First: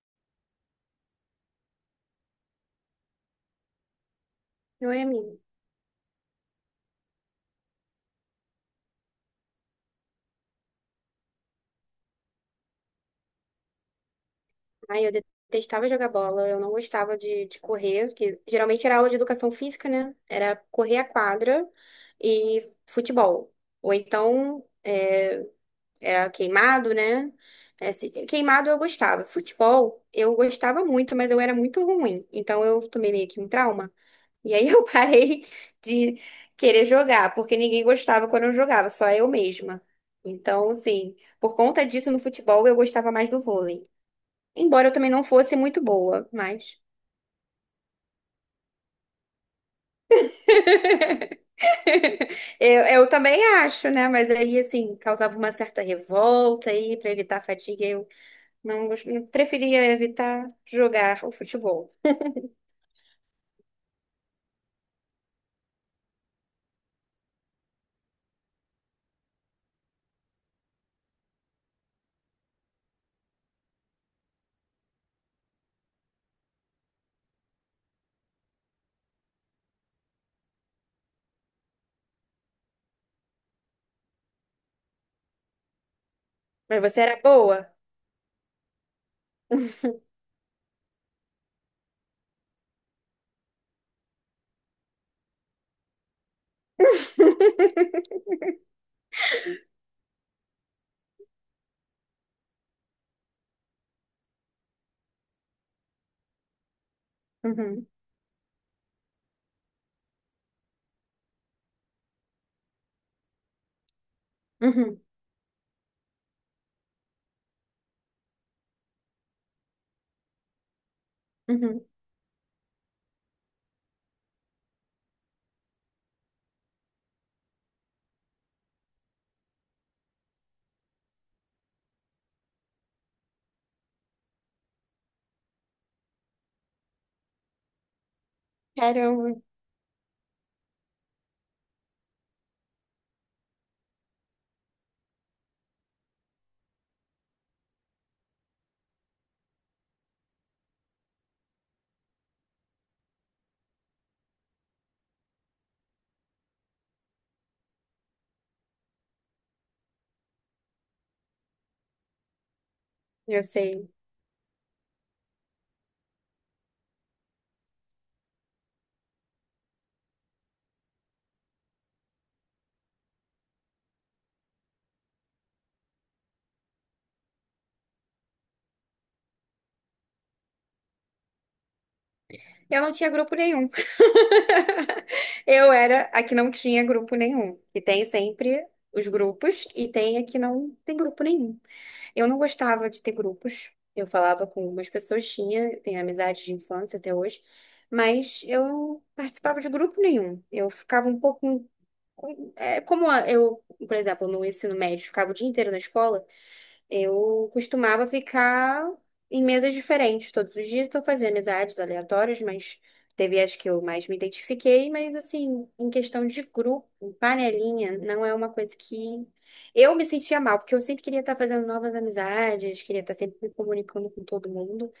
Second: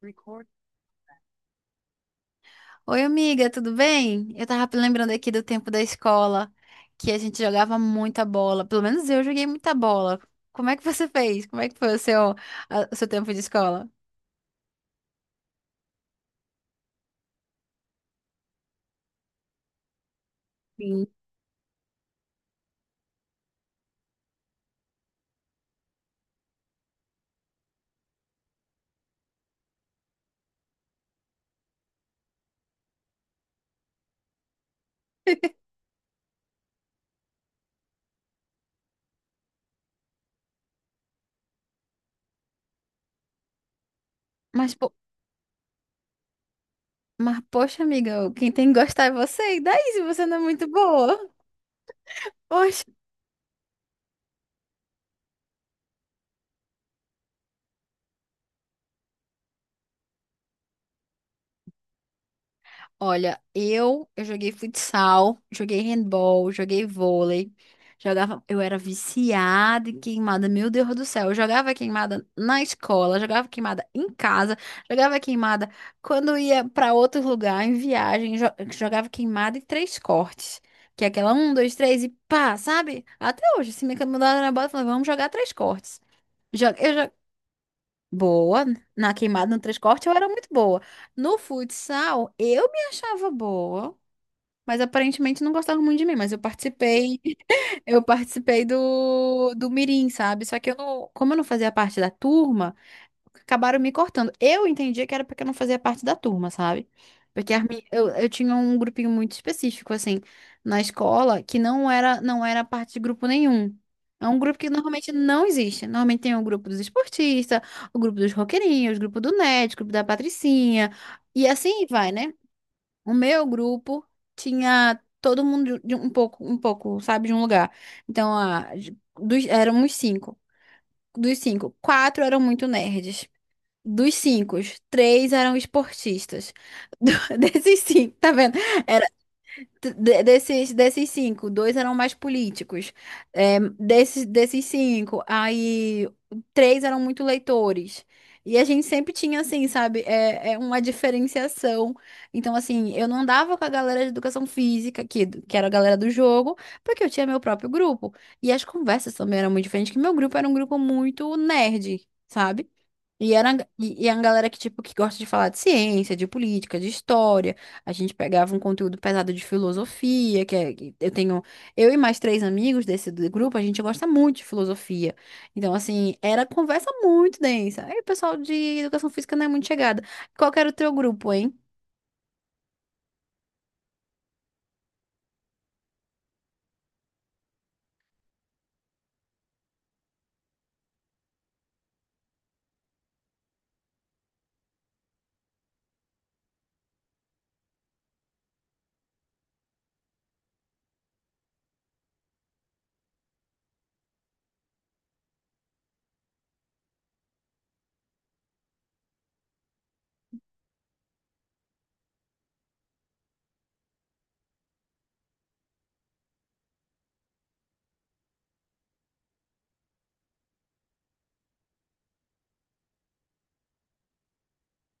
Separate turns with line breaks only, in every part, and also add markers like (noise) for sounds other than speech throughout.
Record. Oi, amiga, tudo bem? Eu tava
Oi,
lembrando aqui
amigo.
do tempo da escola, que a gente jogava muita bola. Pelo menos eu joguei muita bola. Como é que você fez? Como é que foi o seu, o seu tempo de escola?
Ai, eu detestava jogar bola, eu não gostava de correr, que geralmente era aula de educação física, né? Era correr a
Sim.
quadra e futebol. Ou então era queimado, né? É, queimado eu gostava. Futebol eu gostava muito, mas eu era muito ruim. Então eu tomei meio que um trauma. E aí (laughs) eu parei de querer jogar, porque ninguém gostava quando eu jogava, só eu mesma. Então, assim, por conta disso no futebol eu gostava mais do vôlei.
Mas,
Embora
po-
eu também não fosse muito boa, mas.
mas, poxa, amiga, quem tem que gostar é você. E daí, se você não é muito boa?
(laughs) Eu,
Poxa.
eu também acho, né? Mas aí, assim, causava uma certa revolta aí, para evitar a fadiga, eu não gos- eu preferia evitar jogar o futebol.
Olha, eu joguei futsal, joguei handball, joguei vôlei, jogava, eu era viciada em queimada, meu Deus do céu, eu jogava queimada na escola, jogava queimada em casa, jogava queimada quando ia para outro lugar, em viagem, jogava queimada em três cortes, que é aquela um, dois, três e pá, sabe? Até hoje, se me mandaram na bola, eu falava, vamos jogar três cortes.
Mas
Eu
você
já...
era boa?
Boa, na queimada no três
(laughs)
cortes eu era muito boa. No futsal, eu me achava boa. Mas aparentemente não gostavam muito de mim, mas eu participei, (laughs) eu participei do Mirim, sabe? Só que eu não, como eu não fazia parte da turma, acabaram me cortando. Eu entendia que era porque eu não fazia parte da turma, sabe? Porque as mi-
Uhum,
eu, eu tinha um grupinho muito específico, assim, na escola, que não era parte de grupo nenhum. É um grupo que
uhum,
normalmente não existe. Normalmente tem o grupo dos esportistas, o grupo dos roqueirinhos, o grupo do nerd, o grupo da patricinha, e
uhum.
assim vai, né? O meu grupo tinha todo mundo de um pouco, sabe, de um lugar. Então, éramos cinco. Dos cinco, quatro eram muito nerds. Dos cinco, três eram esportistas. Do- (laughs) desses cinco, tá vendo?
Caramba,
Desses cinco, dois eram mais políticos. Desses cinco, aí três eram muito leitores. E a gente sempre tinha, assim, sabe, é uma diferenciação. Então, assim, eu não andava com a galera de educação física, que era a galera do jogo, porque eu tinha meu próprio grupo. E as conversas também eram muito diferentes, que meu grupo era um grupo muito nerd, sabe? E
eu
era
sei.
é galera que, tipo, que gosta de falar de ciência, de política, de história. A gente pegava um conteúdo pesado de filosofia, que eu tenho, eu e mais três amigos desse do grupo, a gente gosta muito de filosofia. Então, assim, era conversa muito densa. Aí o pessoal de educação física não é muito chegada. Qual que era o teu grupo, hein?
Eu não tinha grupo nenhum. (laughs) Eu era a que não tinha grupo nenhum. E tem sempre os grupos, e tem a que não tem grupo nenhum. Eu não gostava de ter grupos. Eu falava com algumas pessoas, tinha, tenho amizades de infância até hoje, mas eu não participava de grupo nenhum. Eu ficava um pouco é, como a- eu, por exemplo, no ensino médio ficava o dia inteiro na escola, eu costumava ficar em mesas diferentes todos os dias, então eu fazia amizades aleatórias, mas teve as que eu mais me identifiquei, mas assim, em questão de grupo, panelinha, não é uma coisa que eu me sentia mal, porque eu sempre queria estar fazendo novas amizades, queria estar sempre me comunicando com todo mundo.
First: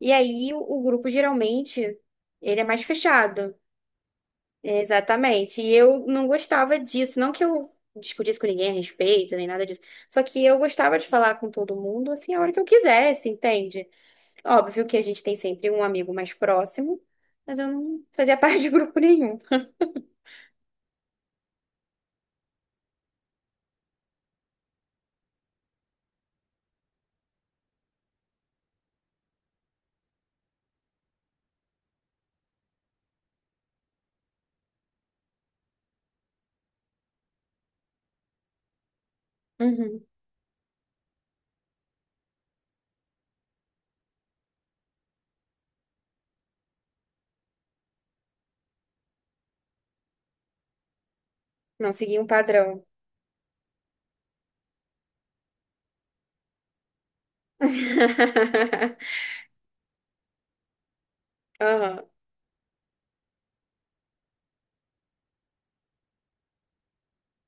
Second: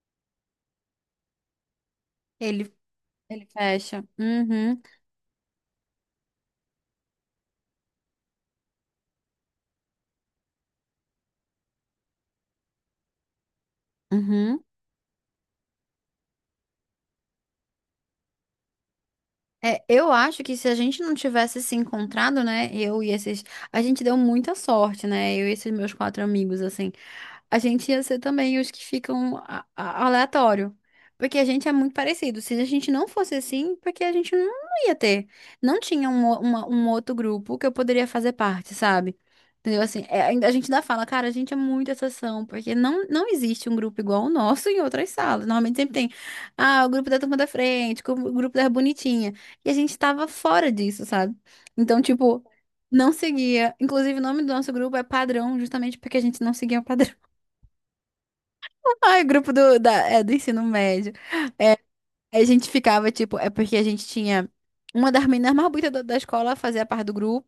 E aí o grupo geralmente ele é
Ele,
mais
ele
fechado.
fecha. Uhum,
Exatamente. E eu não gostava disso. Não que eu discutisse com ninguém a respeito, nem nada disso. Só que eu gostava de falar com todo mundo, assim, a hora que eu quisesse, entende?
uhum.
Óbvio que a gente tem sempre um amigo mais próximo, mas eu não fazia (laughs) parte de grupo nenhum.
É, eu acho que se a gente não tivesse se encontrado, né, eu e esses, a gente deu muita sorte, né, eu e esses meus quatro amigos, assim, a gente ia ser também os que ficam aleatório, porque a gente é muito parecido. Se a gente não fosse assim, porque a gente não ia ter, não tinha um outro grupo que eu poderia fazer parte, sabe? Entendeu? Assim,
Uhum.
a gente ainda fala, cara, a gente é muito exceção, porque não existe um grupo igual o nosso em outras salas. Normalmente sempre tem, ah, o grupo da turma da frente, o grupo da bonitinha. E a gente tava fora disso, sabe?
Não
Então,
seguia um
tipo,
padrão.
não seguia. Inclusive, o nome do nosso grupo é Padrão, justamente porque a gente não seguia o padrão. (laughs) Ai,
(laughs)
grupo do ensino médio.
Aham.
Aí a gente ficava, tipo, é porque a gente tinha uma das meninas mais bonitas da escola fazia parte do grupo.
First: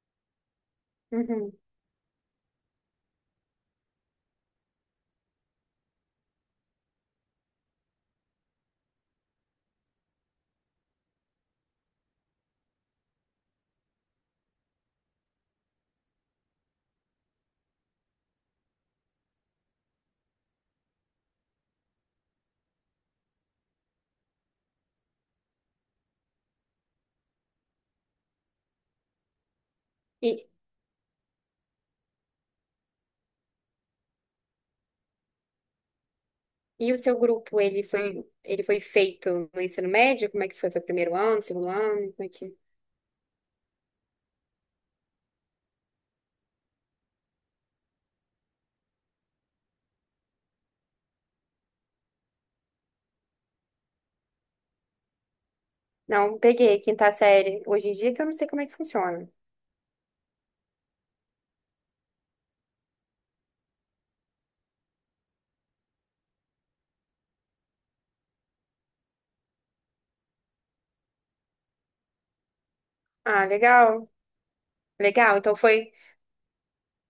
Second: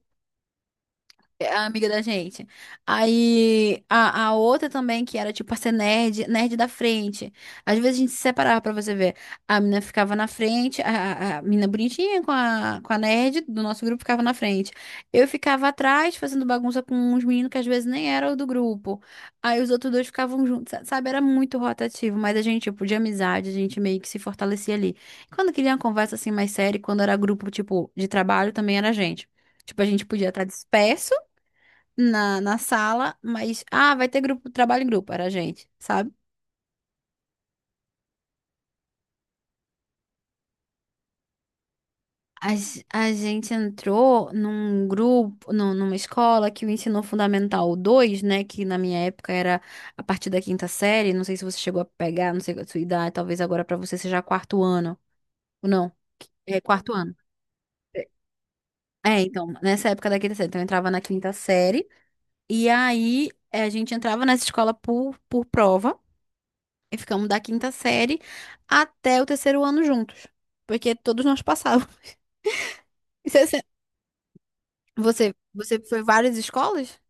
É
Uhum.
a amiga da gente. Aí a outra também, que era tipo a ser nerd da frente. Às vezes a gente se separava pra você ver. A menina ficava na frente, a menina bonitinha com a nerd do nosso grupo ficava na frente. Eu ficava atrás fazendo bagunça com uns meninos que às vezes nem eram do grupo. Aí os outros dois ficavam juntos, sabe? Era muito rotativo, mas a gente, tipo, de amizade, a gente meio que se fortalecia ali. Quando queria uma conversa assim mais séria, e quando era grupo, tipo, de trabalho, também era a gente. Tipo, a gente podia estar
E,
disperso na sala, mas ah, vai ter grupo, trabalho em grupo, era a gente, sabe?
e o seu grupo, ele foi feito no ensino médio? Como é que foi? Foi primeiro ano, segundo ano? Como é que...
A gente entrou num grupo, numa escola que o ensino fundamental 2 né, que na minha época era a partir da quinta série, não sei se você chegou a pegar, não sei a sua idade, talvez agora pra você seja quarto ano, ou não,
Não,
é
peguei
quarto
quinta
ano.
série. Hoje em dia que eu não sei como é que
É,
funciona.
então, nessa época da quinta série, então eu entrava na quinta série, e aí a gente entrava nessa escola por prova. E ficamos da quinta série até o terceiro ano juntos. Porque todos nós passávamos. (laughs) Isso
Ah,
é...
legal.
Você,
Legal. Então
você
foi.
foi várias escolas?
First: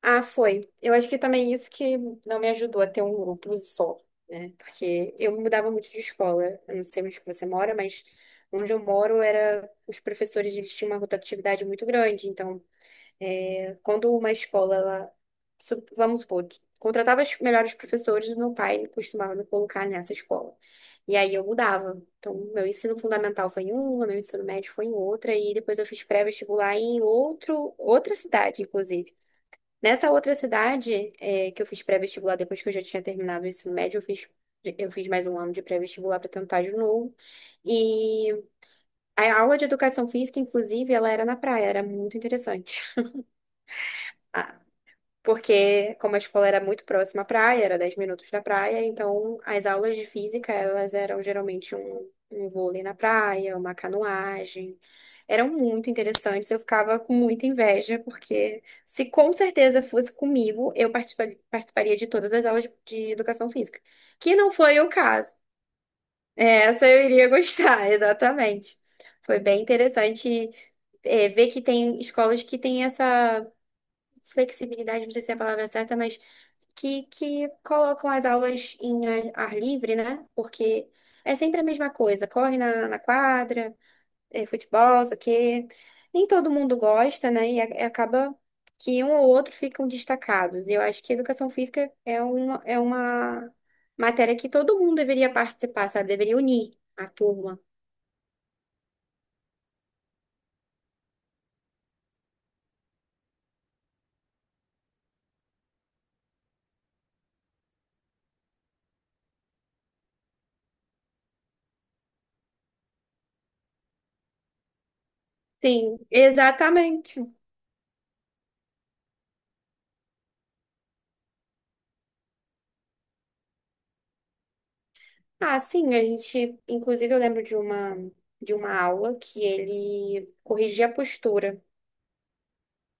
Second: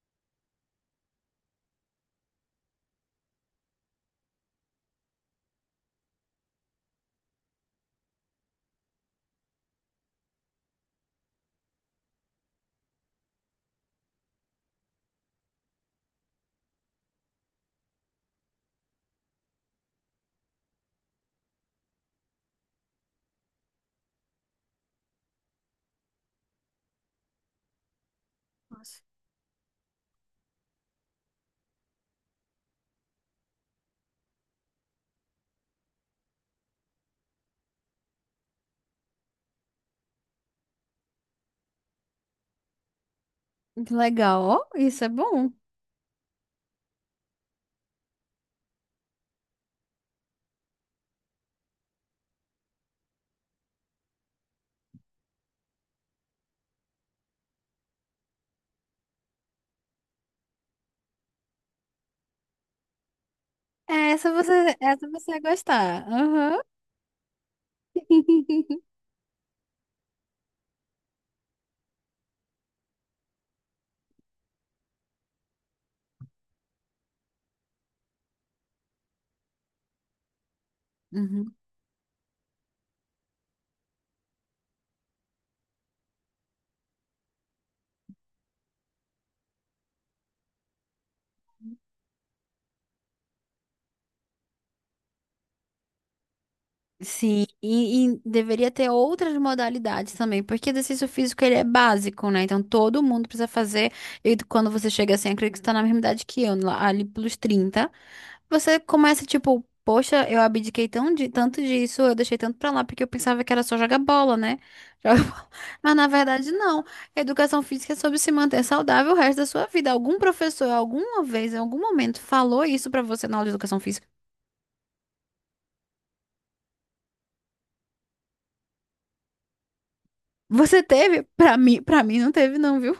Ah, foi. Eu acho que também isso que não me ajudou a ter um grupo só, né? Porque eu mudava muito de escola. Eu não sei onde você mora, mas onde eu moro era os professores eles tinham uma rotatividade muito grande. Então quando uma escola, ela, vamos supor, contratava os melhores professores, meu pai costumava me colocar nessa escola. E aí eu mudava. Então, meu ensino fundamental foi em uma, meu ensino médio foi em outra, e depois eu fiz pré-vestibular em outro, outra cidade,
Nossa.
inclusive. Nessa outra cidade, que eu fiz pré-vestibular depois que eu já tinha terminado o ensino médio, eu fiz, mais um ano de pré-vestibular para tentar de novo. E a aula de educação física, inclusive, ela era na praia, era muito interessante.
Que legal, ó,
(laughs)
isso é bom.
Porque como a escola era muito próxima à praia, era 10 minutos da praia, então as aulas de física, elas eram geralmente um vôlei na praia, uma canoagem. Eram muito interessantes, eu ficava com muita inveja, porque se com certeza fosse comigo, eu participaria de todas as aulas de educação física,
É,
que não foi o
essa
caso.
você vai gostar. Aham.
É, essa eu iria gostar, (laughs)
(laughs)
exatamente. Foi bem interessante ver que tem escolas que têm essa flexibilidade, não sei se é a palavra certa, mas que colocam as aulas em ar livre, né? Porque é
Uhum.
sempre a mesma coisa, corre na quadra, é futebol, isso aqui. Nem todo mundo gosta, né? E acaba que um ou outro ficam destacados. E eu acho que educação física é uma matéria que todo mundo deveria participar, sabe? Deveria unir a
Sim,
turma.
e deveria ter outras modalidades também, porque exercício físico ele é básico, né? Então todo mundo precisa fazer. E quando você chega assim, acredito que você está na mesma idade que eu, lá- ali pelos 30. Você começa tipo, poxa, eu abdiquei tão de, tanto disso, eu deixei tanto pra lá, porque eu pensava que era só jogar bola, né? Joga (laughs) bola. Mas
Sim,
na verdade, não.
exatamente.
Educação física é sobre se manter saudável o resto da sua vida. Algum professor, alguma vez, em algum momento, falou isso pra você na aula de educação física?
Ah, sim, a gente, inclusive eu lembro de uma aula que ele
Você
corrigia a
teve?
postura.
Pra mim não teve, não, viu?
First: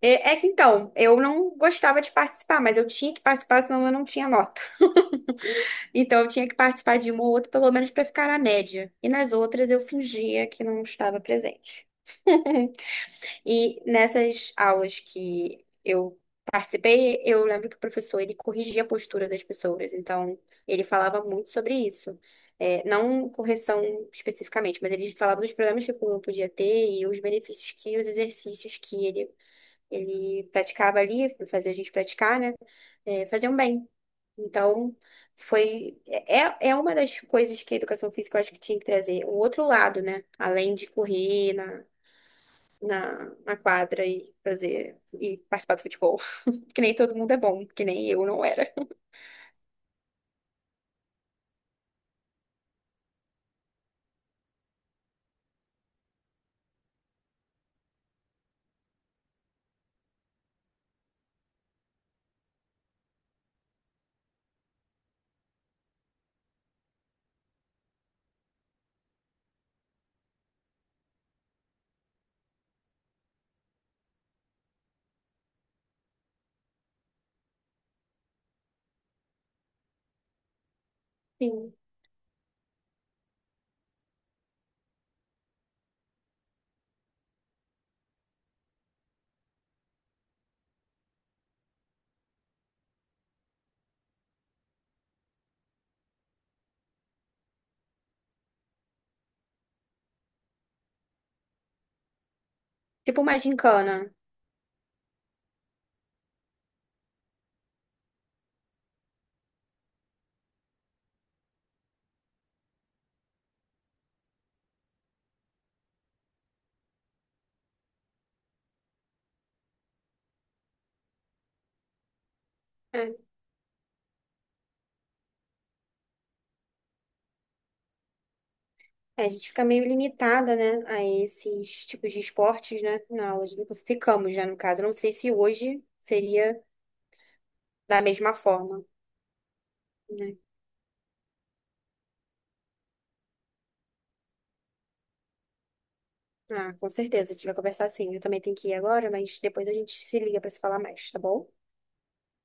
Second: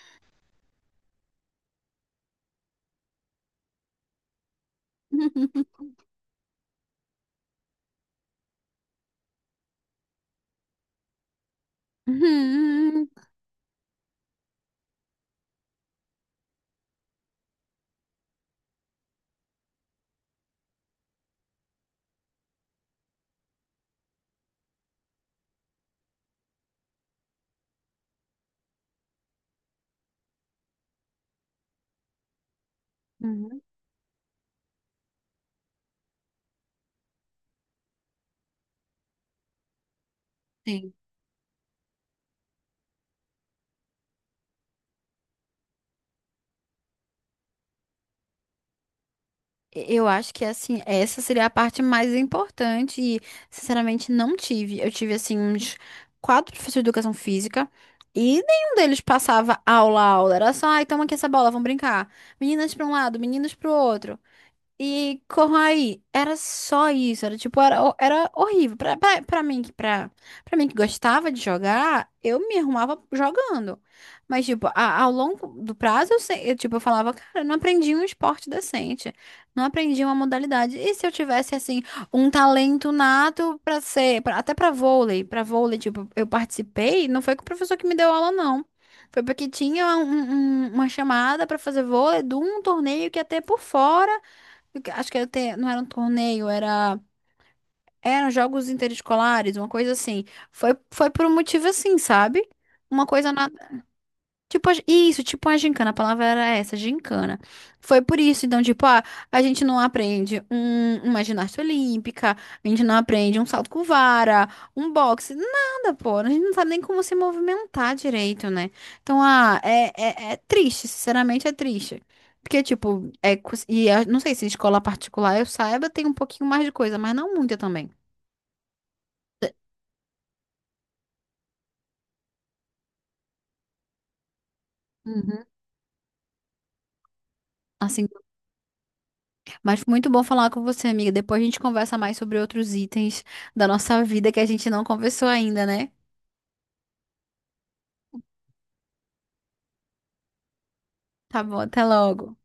É que então, eu não gostava de participar, mas eu tinha que participar, senão eu não tinha nota. (laughs)
(laughs)
Então eu tinha que participar de uma ou outra, pelo menos para ficar na média. E nas outras eu fingia que não estava presente.
Uhum.
(laughs) E nessas aulas que eu participei, eu lembro que o professor ele corrigia a postura das pessoas. Então ele falava muito sobre isso. É, não correção especificamente, mas ele falava dos problemas que o aluno podia ter e os benefícios que os exercícios que ele praticava ali, fazia a gente praticar, né? É, fazer um
Uhum.
bem. Então, foi. É uma das coisas que a educação física eu acho que tinha que trazer. O outro lado, né? Além de
Sim.
correr na, na quadra e fazer. E participar do futebol. (laughs) Que nem todo mundo é bom, que nem eu não era.
Eu acho que assim, essa seria a parte mais importante e, sinceramente, não tive. Eu tive assim uns quatro professores de educação física e nenhum deles passava aula a aula. Era só, ai, toma aqui essa bola, vamos brincar. Meninas para um lado, meninos para o outro. E corrai, era só isso, era tipo, era horrível. Pra mim, pra mim que gostava de jogar, eu me arrumava jogando. Mas, tipo, a- ao longo do prazo, eu falava, cara, eu não aprendi um esporte decente, não aprendi uma modalidade. E se eu tivesse,
Sim.
assim, um talento nato pra ser, até pra vôlei, tipo, eu participei, não foi com o professor que me deu aula, não. Foi porque tinha uma chamada pra fazer vôlei de um torneio que ia ter por fora. Acho que era não era um torneio, eram jogos interescolares, uma coisa assim. Foi, foi por um motivo assim, sabe? Uma
Tipo
coisa...
uma gincana.
Tipo, isso, tipo uma gincana, a palavra era essa, gincana. Foi por isso, então, tipo, ah, a gente não aprende uma ginástica olímpica, a gente não aprende um salto com vara, um boxe, nada, pô. A gente não sabe nem como se movimentar direito, né? Então, ah, é triste, sinceramente é triste. Porque, tipo,
É.
e eu não sei se em escola particular eu saiba, tem um pouquinho mais de coisa, mas não muita também.
A gente fica meio limitada, né, a esses tipos de esportes, né, na aula de educação. Ficamos, né, no caso. Eu não sei se
Uhum.
hoje seria da
Assim.
mesma forma,
Mas foi muito bom
né?
falar com você, amiga. Depois a gente conversa mais sobre outros itens da nossa vida que a gente não conversou ainda, né?
Ah, com certeza, a gente vai conversar sim. Eu também tenho que ir agora, mas depois a gente se liga para se falar mais, tá
Tá
bom?
bom, até logo.